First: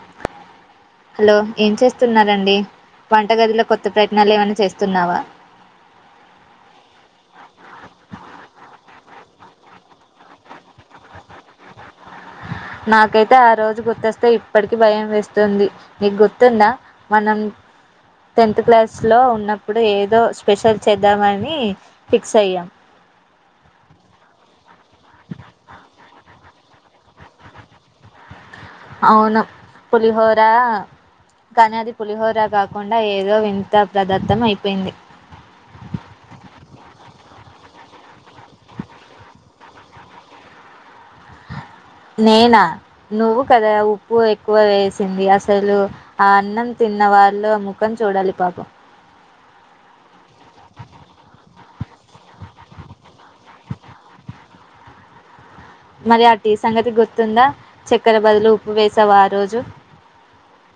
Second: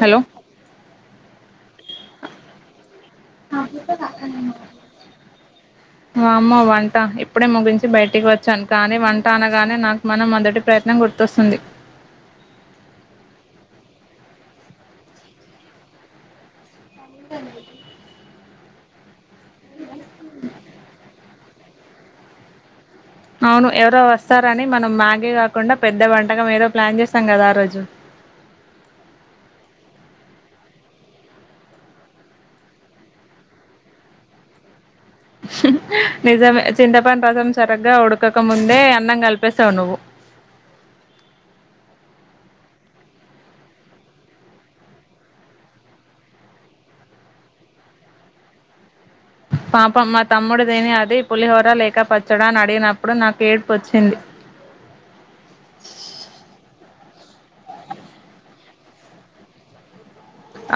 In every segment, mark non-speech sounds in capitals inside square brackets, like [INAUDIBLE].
hello hello ఏం చేస్తున్నారండి వంట గదిలో కొత్త ప్రయత్నాలు ఏమైనా చేస్తున్నావా వామ్మో వంట ఇప్పుడే ముగించి బయటికి వచ్చాను కానీ వంట అనగానే నకు మన మొదటి ప్రయత్నం గుర్తొస్తుంది నాకైతే ఆ రోజు గుర్తొస్తే ఇప్పటికి భయం వేస్తుంది నీకు గుర్తుందా మనం టెన్త్ క్లాస్ లో ఉన్నప్పుడు ఏదో స్పెషల్ చేద్దామని ఫిక్స్ అయ్యాం అవును ఎవరో వస్తారని మనం మ్యాగి కాకుండా పెద్ద వంటకం ఏదో ప్లాన్ చేసాం కదా ఆ రోజు అవును పులిహోరా కానీ అది పులిహోరా కాకుండా ఏదో వింత ప్రదత్తం అయిపోయింది నిజమే చింతపండు రసం సరగ్గా ఉడకక ముందే అన్నం కలిపేసావు నువ్వు నేనా నువ్వు కదా ఉప్పు ఎక్కువ వేసింది అసలు ఆ అన్నం తి తిన్న వాళ్లో ముఖం చూడాలి పాపం పాపం మా తమ్ముడి తిని అది పులిహోర లేక పచ్చడా అని అడిగినప్పుడు నాకు ఏడ్పు వచ్చింది మరి ఆ టీ సంగతి గుర్తుందా చక్కెర బదులు ఉప్పు వేసావు ఆ రోజు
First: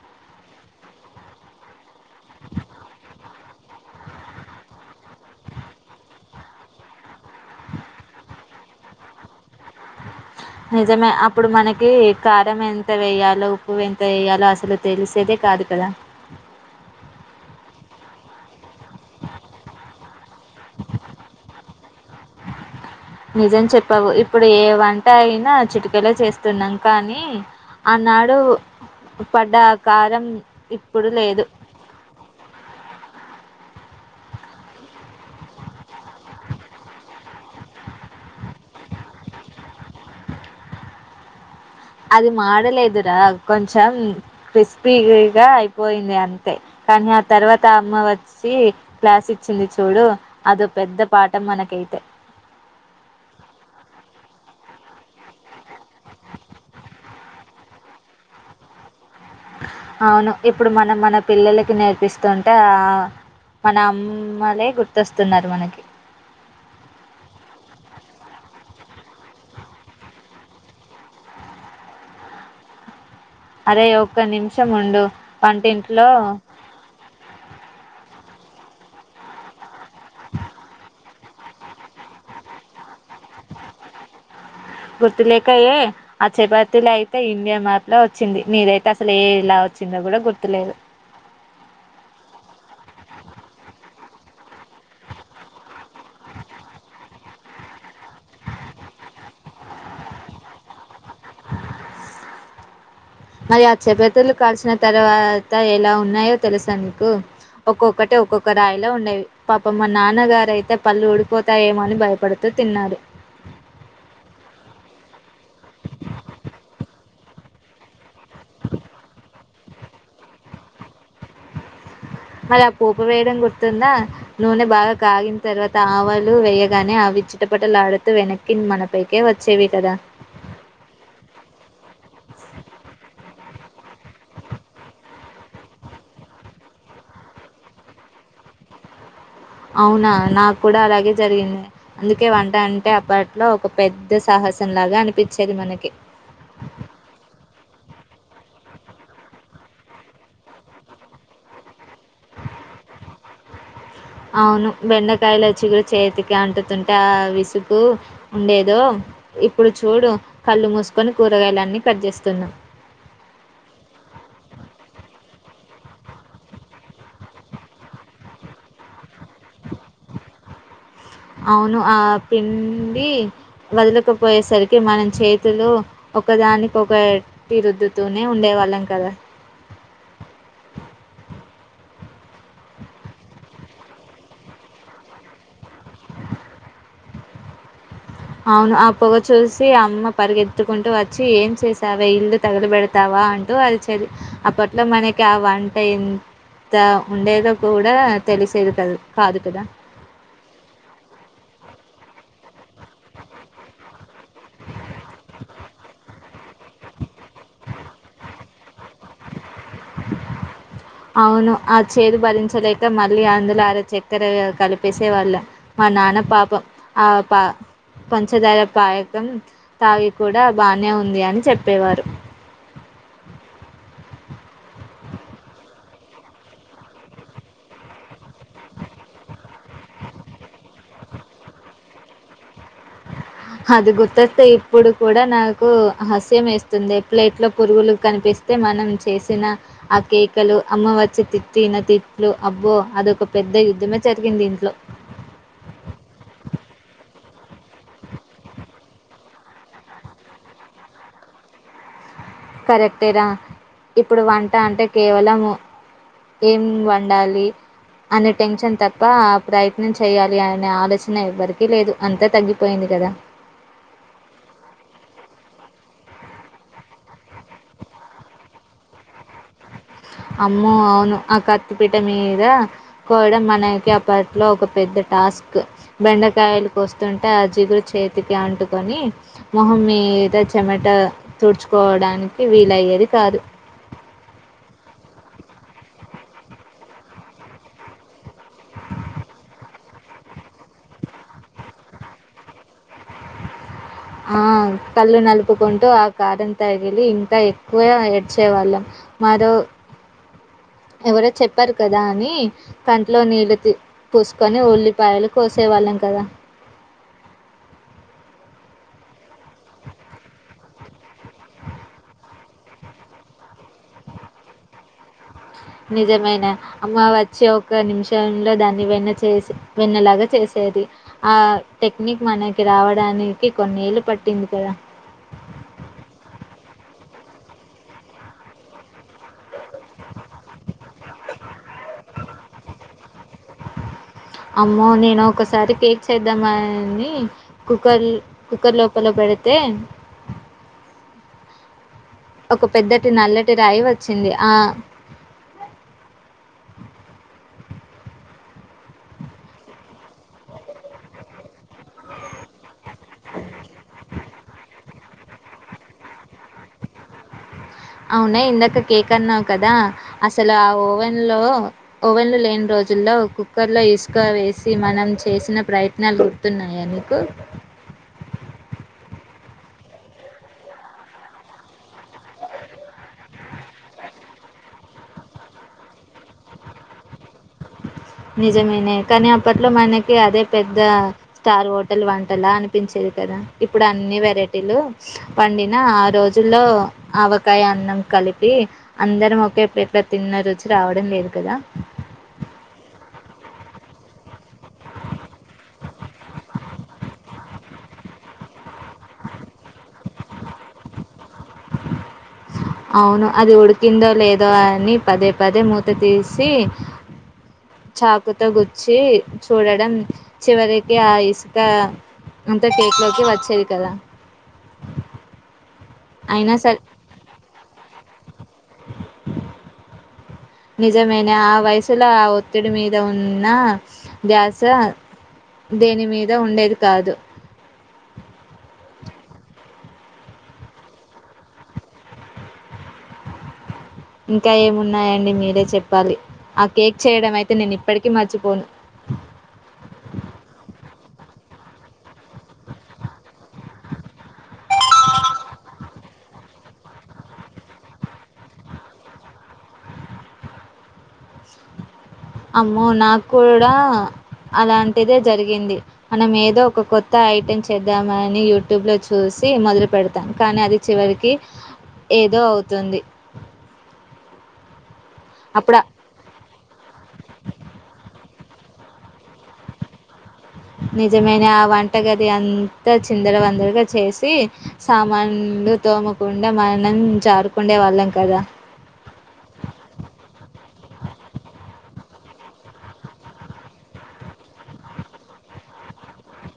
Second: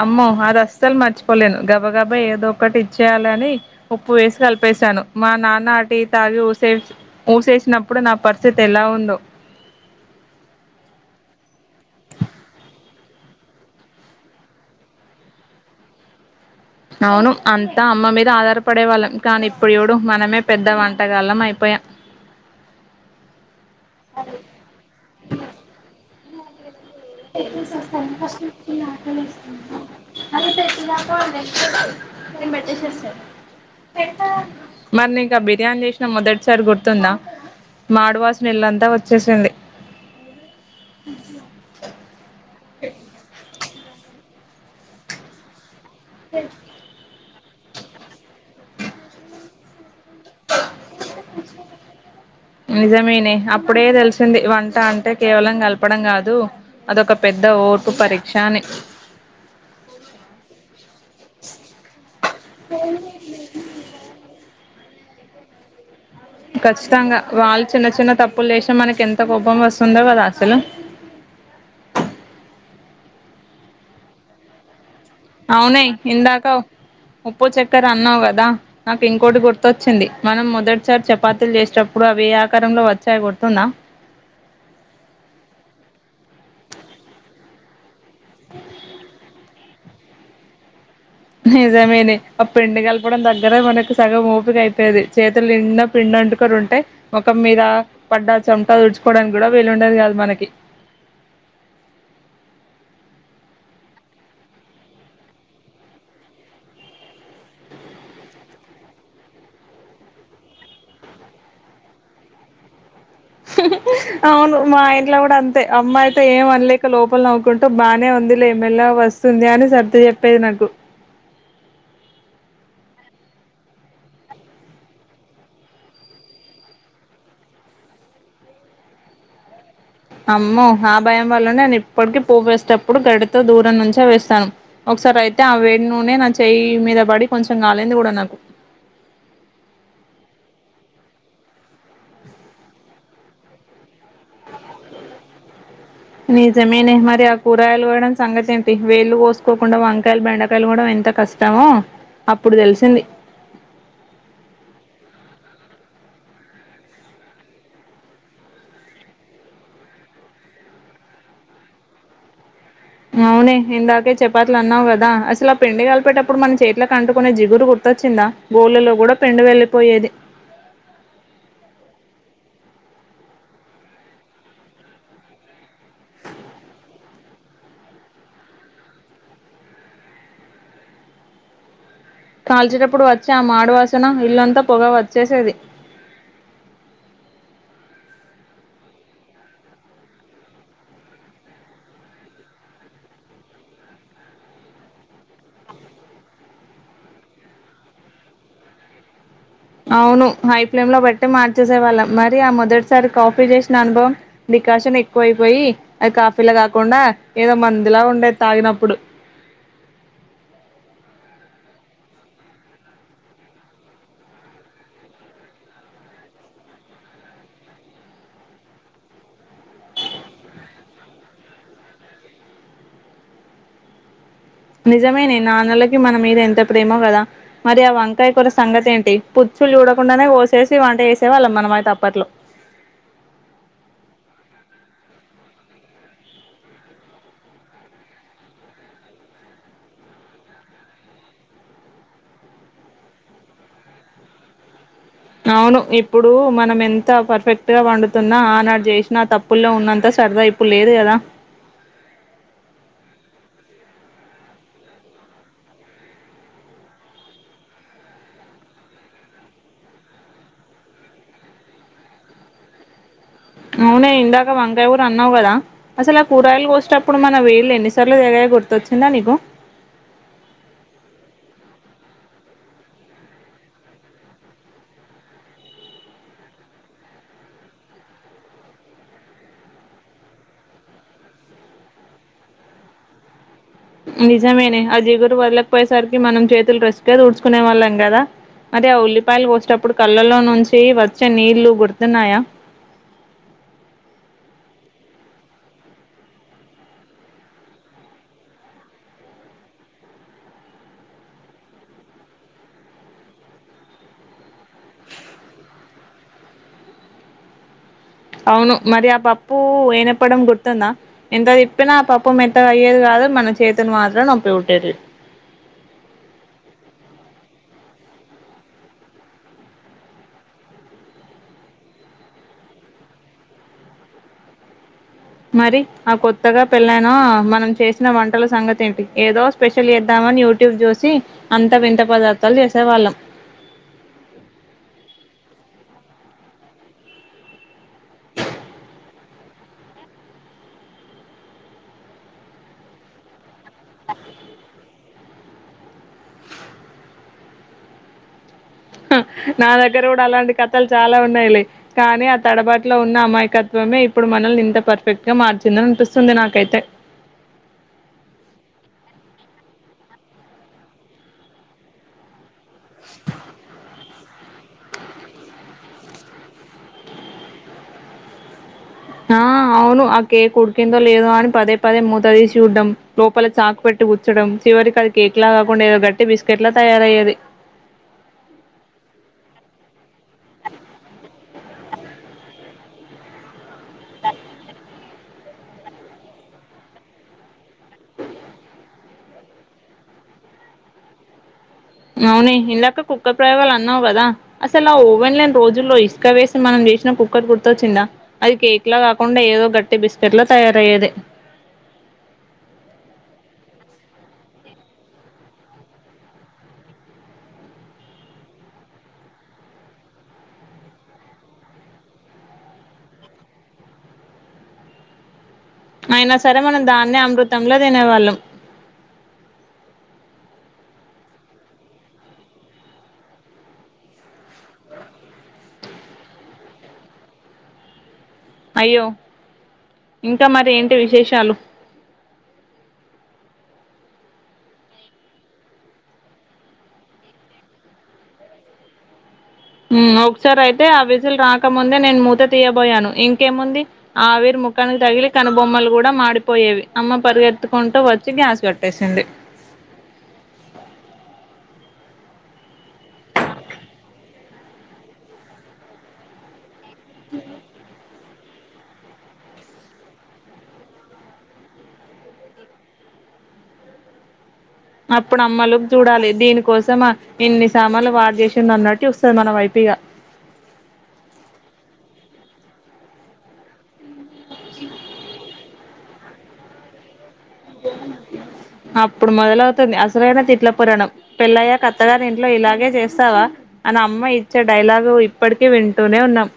అమ్మో అది అస్సలు మర్చిపోలేను గబ గబా ఏదో ఒకటి ఇచ్చేయాల అని ఉప్పు వేసి కలిప వేశాను మా నాన్న ఆ టీ తాగి ఊసే ఊసేసినప్పుడు నా పరిస్థితి ఎలా ఉందో నిజమే అప్పుడు మనకి కారం ఎంత వేయాలో ఉప్పు ఎంత వేయాలో అసలు తెలిసేదే కాదు కదా అవును అంతా అమ్మ మీద ఆధారపడే వాళ్ళం కానీ ఇప్పుడు యూడు మనమే పెద్ద వంటగాళ్ళం అయిపోయాం నిజం చెప్పావు ఇప్పుడు ఏ వంట అయినా చిటుకలో చేస్ స్త ఇ పడ్డ ఆ కారం అది స ఇప్పుడు లేదు [UNINTELLIGIBLE] నేన్ పెట్టేశోస్త మరి నీకా బిర్యానీ చేసిన మొదటిసారి గుర్తుందా మాడువాసన ఇల్లంతా వచ్చేసింది అది మాడలేదురా కొంచెం క్రిస్పీగి గా అయి పోయింది అంతే కానీ ఆ తర్వాత అమ్మ వచ్చి క్లాస్ ఇచ్చింది చూడు అదో పెద్ద పాఠం మనకైతే నిజమనే అప్పుడే తెలిసింది వన్ ట్టా అంటే కేవలం కలపడం కాదు అదొక పెద్ద ఓర్పు పరీక్ష అని అవును ఇప్పుడు మనం మన పిల్లలకి నేర్పిస్తుంటే ఆ మన అమ్మలే గుర్తొస్తున్నారు మనకి ఖచ్చితంగా వాళ్ళు చిన్న చిన్న తప్పులుచేసిన మనకి ఎంత కోపం వస్తుండె కదా అసలు అరె ఒక్క నిమిషం ఉండు అవునె వంటింట్లో ఇందాక ఉప్పు చెక్కర అన్నవ్ కదా కదా నాకు ఇంకోటి గుర్తొచ్చింది మనం మొదటిసారి చపాతీలు చేసేటప్పుడు అవి ఎ ఆకారంలో వచ్ గుర్తులేక ఏ చాపతిలో అయితే ఇండియా మ్యాప్ ల వచ్చింది నీదైతే అసలు ఏ ఇలా వచ్చిందో కూడా గుర్తులేదు నిజమేనే ఆ పిండి కలపడం దగ్గర మనకి సగం ఓపిక అయిపోయేది చేతులనిండా పిండ రెంటు కర ఉంటయ్ ముఖం మీద పడ్డా చమట తుడుచుకోవడానికి కూడా వీలు ఉండేది కాదు మనకి మరి ఆ చపతులు కాలిసిన తర్వాత ఎలా ఉన్నాయో తెలుసా నీకు ఒక్కొక్కటి ఒక్కొక్క రాయిల ఉండేవి పాపమ్ మా నాన్నగారయితే పళ్ళు ఊడిపోతాయో ఏమో అని భయపడుతు తిన్నారు అవును మా ఇంట్లో కూడా అంతే అమ్మాయితే ఏం అనలేక లోపల నవవుకుంటూ బానే ఉం ది లే మెల్లగా వస్తుంది అని సర్దు చెప్పేది నాకు అలా ఆ పోపు వేయడం గుర్తుందా నూనె బాగా కాగిన తర్వాత ఆవాలు వేయగానే అవి చిటపట లాడుతు వెనక్కి మన పైకే వచ్చేవి కదా అమ్మో ఆ భయం వల్ల నేను ఇప్పటికి పోపు వేసేటప్పుడు గడితో దూరం నుంచే వేస్తాను ఒకసారి అయితే ఆ వేడి నూనె నా చెయ్యి మీద పడి కొంచెం గాలింది గుడా నాకు అవునా నాకు కూడా అలాగే జరిగింది అందుకే వంట అంటే అప్పట్లో ఒక పెద్ద సహ సన్ లాగా అనిపించేది మనకి నీజమెనే మరి ఆ కూరగాయలు గొయడం సంగతి ఏంటి వేల్లు గోసుకోకుండా వంకాయలు బెండకాయలు కూడా ఎంత కష్టమో అప్పుడు తెలిసింది అవును బెండకాయల చిగురు చేతికి అంటుతుంటే ఆ విసుగు ఉండేదో ఇప్పుడు చూడు కళ్ళు మూసుకొని కూరగాయలన్నీ కట్ చేస్తున్నా అవునే ఇందాకే చెపాత్లు అన్నావు కదా అసలు ఆ పిండి కలిపేటప్పుడు మనం చేట్లకి అంటుకునే జిగురు గుర్త వచ్చిందా గోళలో గుడా పెండి వెళ్ళలిపోయేది అవును ఆ పిండి వదులకపోయేసరికి మనం చేతిలో ఒకదానికి ఒకటి రుద్దుతూనే ఉండేవాళ్ళం కదా కాల్చేటప్పుడు వచ్చి ఆ మాడు వాసన ఇల్లంతా పొగ వచ్చేసేది అవును ఆ పొగ చూసి అమ్మ పరిగెత్దుకుంటూ వచ్చి ఏం చేసావె ఇల్లు తగల పెడతావా అంటూ అరిచేది అప్పట్లో మనకి ఆ వంట ఎం త ఉండేదో కూడా తెలిసేది కాదు కదా అవును హై ఫ్లేమ్ లో పెట్టి మార్చేసే వాళ్ళం మరి ఆ మొదటి సార్ కాఫీ చేసిన అనుభవం డికాషన్ ఎక్కువ అయిపోయి అది కాఫీలా కాకుండా ఏదో మందులా ఉండే తాగినప్పుడు అవును ఆ చేదు భరించలేక మళ్ళీ అందులో అర చక్కెర కలిపేసేవాళ్ళు మన నాన పాపం ఆ పా పంచధార పాయకం తాగి కూడా బానే ఉంది అని చెప్పేవారు నిజమేనే నాన్నలకి మన మీద ఎంత ప్రేమో కదా మరి ఆ వంకాయ కూర సంగతేంటి పు చ్చుల్ చూడకుండానే కొసేసి వంట చేసేవాళ్ళం మానమైతే అప్పట్లో అది గుర్తొస్తే ఇప్పుడు కూడా నాకు ఆసయ్యం వేస్తుంది ఎ పెట్లో పురుగులు కనిపి స్తే మనం చేసిన ఆ కేకలు అమ్మ వచ్చి తిట్టిన తిట్లు అబ్బో అదొక పెద్ద యుద్ధమే జరిగింది ఇంట్లో అవును ఇప్పుడు మనం ఎంత పర్ఫెక్ట్ గా వండుతున్నా ఆనాడు చేసినా తప్పుల్లో ఉన్నంత సరదా ఇప్పుడు లేదు కదా కరెక్టేరా ఇప్పుడు వంట అంటే కేవలము ఏం వండాలి అనే టెన్షన్ తప్ప ఆ ప్రయత్నం చేయాలి అనే ఆలోచన ఎవ్వరికి లేదు అంతా తగ్గిపోయింది కదా అవునె ఇందాక వంకాయ కూర అన్నావు కదా అసలు ఆ కూరగాయలు కోసేటప్పుడు మన వేళ్లు ఎన్ని సార్లు తెగ గుర్తొచ్చిందా నీకు అమ్మో అవును ఆ కత్తిపీట మీద కోయడం మనకి అప్పట్లో ఒక పె ద్ద టాస్క్ బెండకాయలు కోస్తుంటే ఆ జిగురు చేతికి అంటుకొని మొహం మీద చెమట తూడుచుకోవడానికి వీలయ్యేది కాదు నిజమేనే ఆ జిగురు వదలేకపోయేసరికి మనం చేతులు డ్రెస్సుకే తూడ్చుకునే వాళ్ళం కదా అరే ఆ ఉల్లిపాయలు కోసేటప్పుడు కళ్ళలో నుంచి వచ్చే నీళ్లు గుర్తున్నాయా ఆ కళ్ళు నలుపుకుంటూ ఆ కారం తగిలి ఇంకా ఎక్కువ ఎడ్చేవాళ్ళం మరో ఎవరో చెప్పారు కదా అని కంట్లో నీళ్ళు పూసుకొని ఉల్లిపాయలు కోసే వాళ్ళం కద అవును మరి ఆ పప్పు ఎనప్పడం గుర్తుందా ఎంత తిప్పినా ఆ పప్పు మెత్తగా అయ్యేది కాదు మ న చేతులు మాత్రం నొప్పిపూట్టేది నిజమైన అమ్మ వచ్చి ఒక నిమిషంలో దాన్ని వెన్న చేసి వెన్నలాగా చేసే ఆ టెక్నిక్ మనకి రావడానికి కొన్నేళ్ళు పట్టింది కదా మరి ఆ కొత్తగా పెళ్ళైనా మనం చేసిన వంటల సంగతి ఏంటి ఏదో స్పెషల్ చేద్దాం మని యూట్యూబ్ చూసి అంత వింత పదార్థాలు చేసే వాళ్ళం అమ్మో నేనొకసారి కేక్ చేద్దామని కుక్కర్ కుక్కర్ లోపల పెడితే ఒక పెద్దటి నల్లటి రాయి వచ్చింది ఆ హా నా దగ్గర కూడా అలాంటి కథలు చాలా ఉన్నాయి లే కానీ ఆ తడబాట్లో ఉన్న అమాయకత్వం మే ఇప్పుడు మనల్ని ఇంత పర్ఫెక్ట్ గా మార్చిందనిపిస్తుంది నాకైతే అవునే ఇందాక కేక్ అన్నావు కదా అసలు ఆ ఓవెన్ లో ఓవెన్ లు లేని రోజుల్లో కుక్కర్ లో ఇసుకో వే సీ మనం చేసిన ప్రయత్నం గుర్తున్నాయా మీకు ఆ అవును ఆ కేక్ ఉడికిందో లేదో అని పదే పదే మూత తీసి చూడ్డం లోపల చాకు పెట్టి గు చడం చివరికి అది కేక్ లా కాకుండా ఏదో గట్టి బిస్కెట్ లా తయారయ్యేది నిజమేనే కానీ అప్పట్లో మనకి అదే పెద్ద స్టార్ హోటల్ వంటలా అనిపించేది కదా ఇప్పుడు అన్ని వెరైటీలు వండిన ఆ రోజుల్లో ఆవకాయ అన్నం కలి కలిపి అందరం ఒకే ప్లేట్ల తిన్న రుచి రావడం లేదు కదా అవునే ఇందాక కుక్కర్ ప్రయోగాలు అన్నావు కదా అసలు ఆ ఓవెన్ లేని రోజుల్లో ఇసుక వేసి మనం చేసినా కుక్కర్ గుర్తొచ్చిందా అది కేక్ లా కాకుండా ఏదో గట్టి బిస్కెట్ లా తయారయ్యేది అవును అది ఉడికిందో లేదో అని పదే పదే మూత తీసి చాకుతో గుచ్చి చూడడం చివరికి ఆ ఇసుక అంత టేక్ లోకి వచ్చేది కదా అయినా సరే మనం దాన్నె అమృతంలా తినేవాళ్ళం నిజమైన ఆ వయసులా ఆ ఒత్తిడి మీద ఉన్న ధ్యాస దేని మీద ఉండేది కాదు అయ్యో ఇంకా మరి ఏంటి విశేషాలు ఇంకా ఏమున్నాయండి మీరే చెప్పాలి ఆ కేక్ చేయడం అయితే నేనిప్పటికి మర్చిపోను ఉమ్ ఒకసారి అయితే ఆ విజుల్ రాకముందే నేను మూత తీయబోయాను ఇం కేముంది ఆవిరి ముఖానికి తగిలి కనుబొమ్మలు కూడా మా డిపోయేవి అమ్మ పరిగెత్తుకుంటూ వచ్చి గ్యాస్ గట్టేసింది అమ్మో నాకూడా అలాంటిదే జరిగింది మనం ఏదో ఒక కొత్త ఐటెమ్ చేద్దామ ని యూట్యూబ్ లో చూసి మొదలు పెడత కానీ అది చివరికి ఏదో అవుతుంది అప్పుడు అప్పుడమ్మలుక్ చూడాలి దీనికోసమా ఇన్ని సామాన్లు వాడ్ చేసి న్నట్టు చూస్తది మన వైపిగా నిజమేనే ఆ వంటగది అంతా చిందర వందరగా చేసి సామాన్లు తోమకుండా మనం జారు అప్పుడు మొదలవుతుంది అసలైైన తిట్ల పురాణం పెళ్ళయ్యాక అత్తగారింట్లో ఇలాగే చేస్తావా అని అమ్మయిచ్చే డైలాగు ఇప్పటికీ వింటూనే ఉన్నాం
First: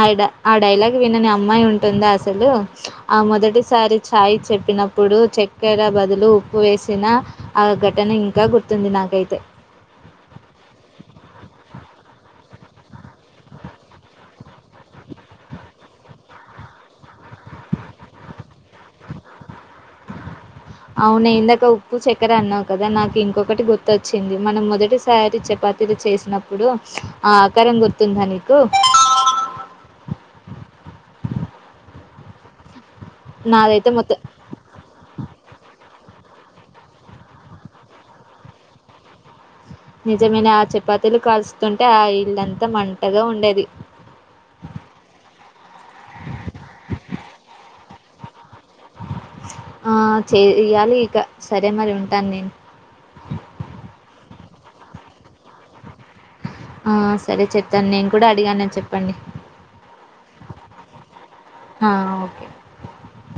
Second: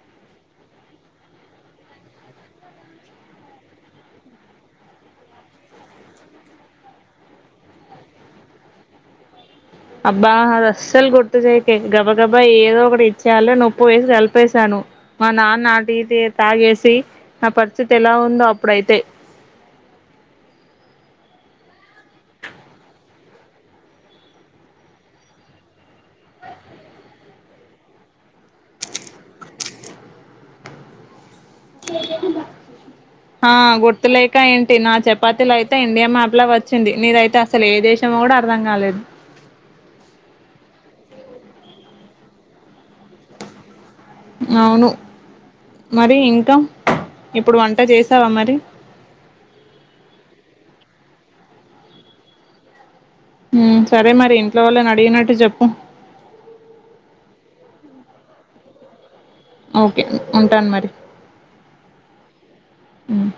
ఆ డై ఆ డైలాగ్ వినని అమ్మాయి ఉంటుందా అసలు ఆ మొదటిసారి ఛాయ్ చెప్ ప్పినప్పుడు చెక్కెర బదులు ఉప్పు వేసిన ఆ ఘటన ఇంకా గుర్తుంది నాకైతే అబ్బా అది అస్సలు గుర్తు చేయకే గబా గబా ఏదో ఒకటి ఇచ్చేయల నొప్పు వేసి కలిపేసాను మా నాన్న ఆ టి తే తాగేసి నా పరిస్థితి ఎలా ఉందో అప్పుడైతే అవును ఇందాక ఉప్పు చక్కర అన్నావు కదా నాకు ఇంకొకటి గుర్తొచ్చింది మనం మొదటిసారి చెపా తిలు చేసినప్పుడు ఆ ఆకారం గుర్తుందా నీకు ఆ నాదైతే మొత్తం గుర్తులేక ఏంటి నా చపాతీలైతే ఇండియా మ్యాప్ ప్ల అట్లా వచ్చింది నీదైతే అసలేదేశమో గూడా అర్ధం కాలేదు నిజమేనే ఆ చపాతీలు కలుస్తుంటే ఆ ఇల్లంతా మంటగా ఉండేది అవును మరి ఇంకా ఇప్పుడు వంట చేసావా మరి ఆ చేయాలి ఇక సరే మరి ఉంటానేను ఉమ్ సరే మరి ఇంట్లో వాళ్ళని అడిగినట్టు చెప్పు ఆ సరే చెప్తాను నేను కూడా అడిగానని చెప్పండి ఓకే ఉంటాను మరి ఆ ఓకే మ్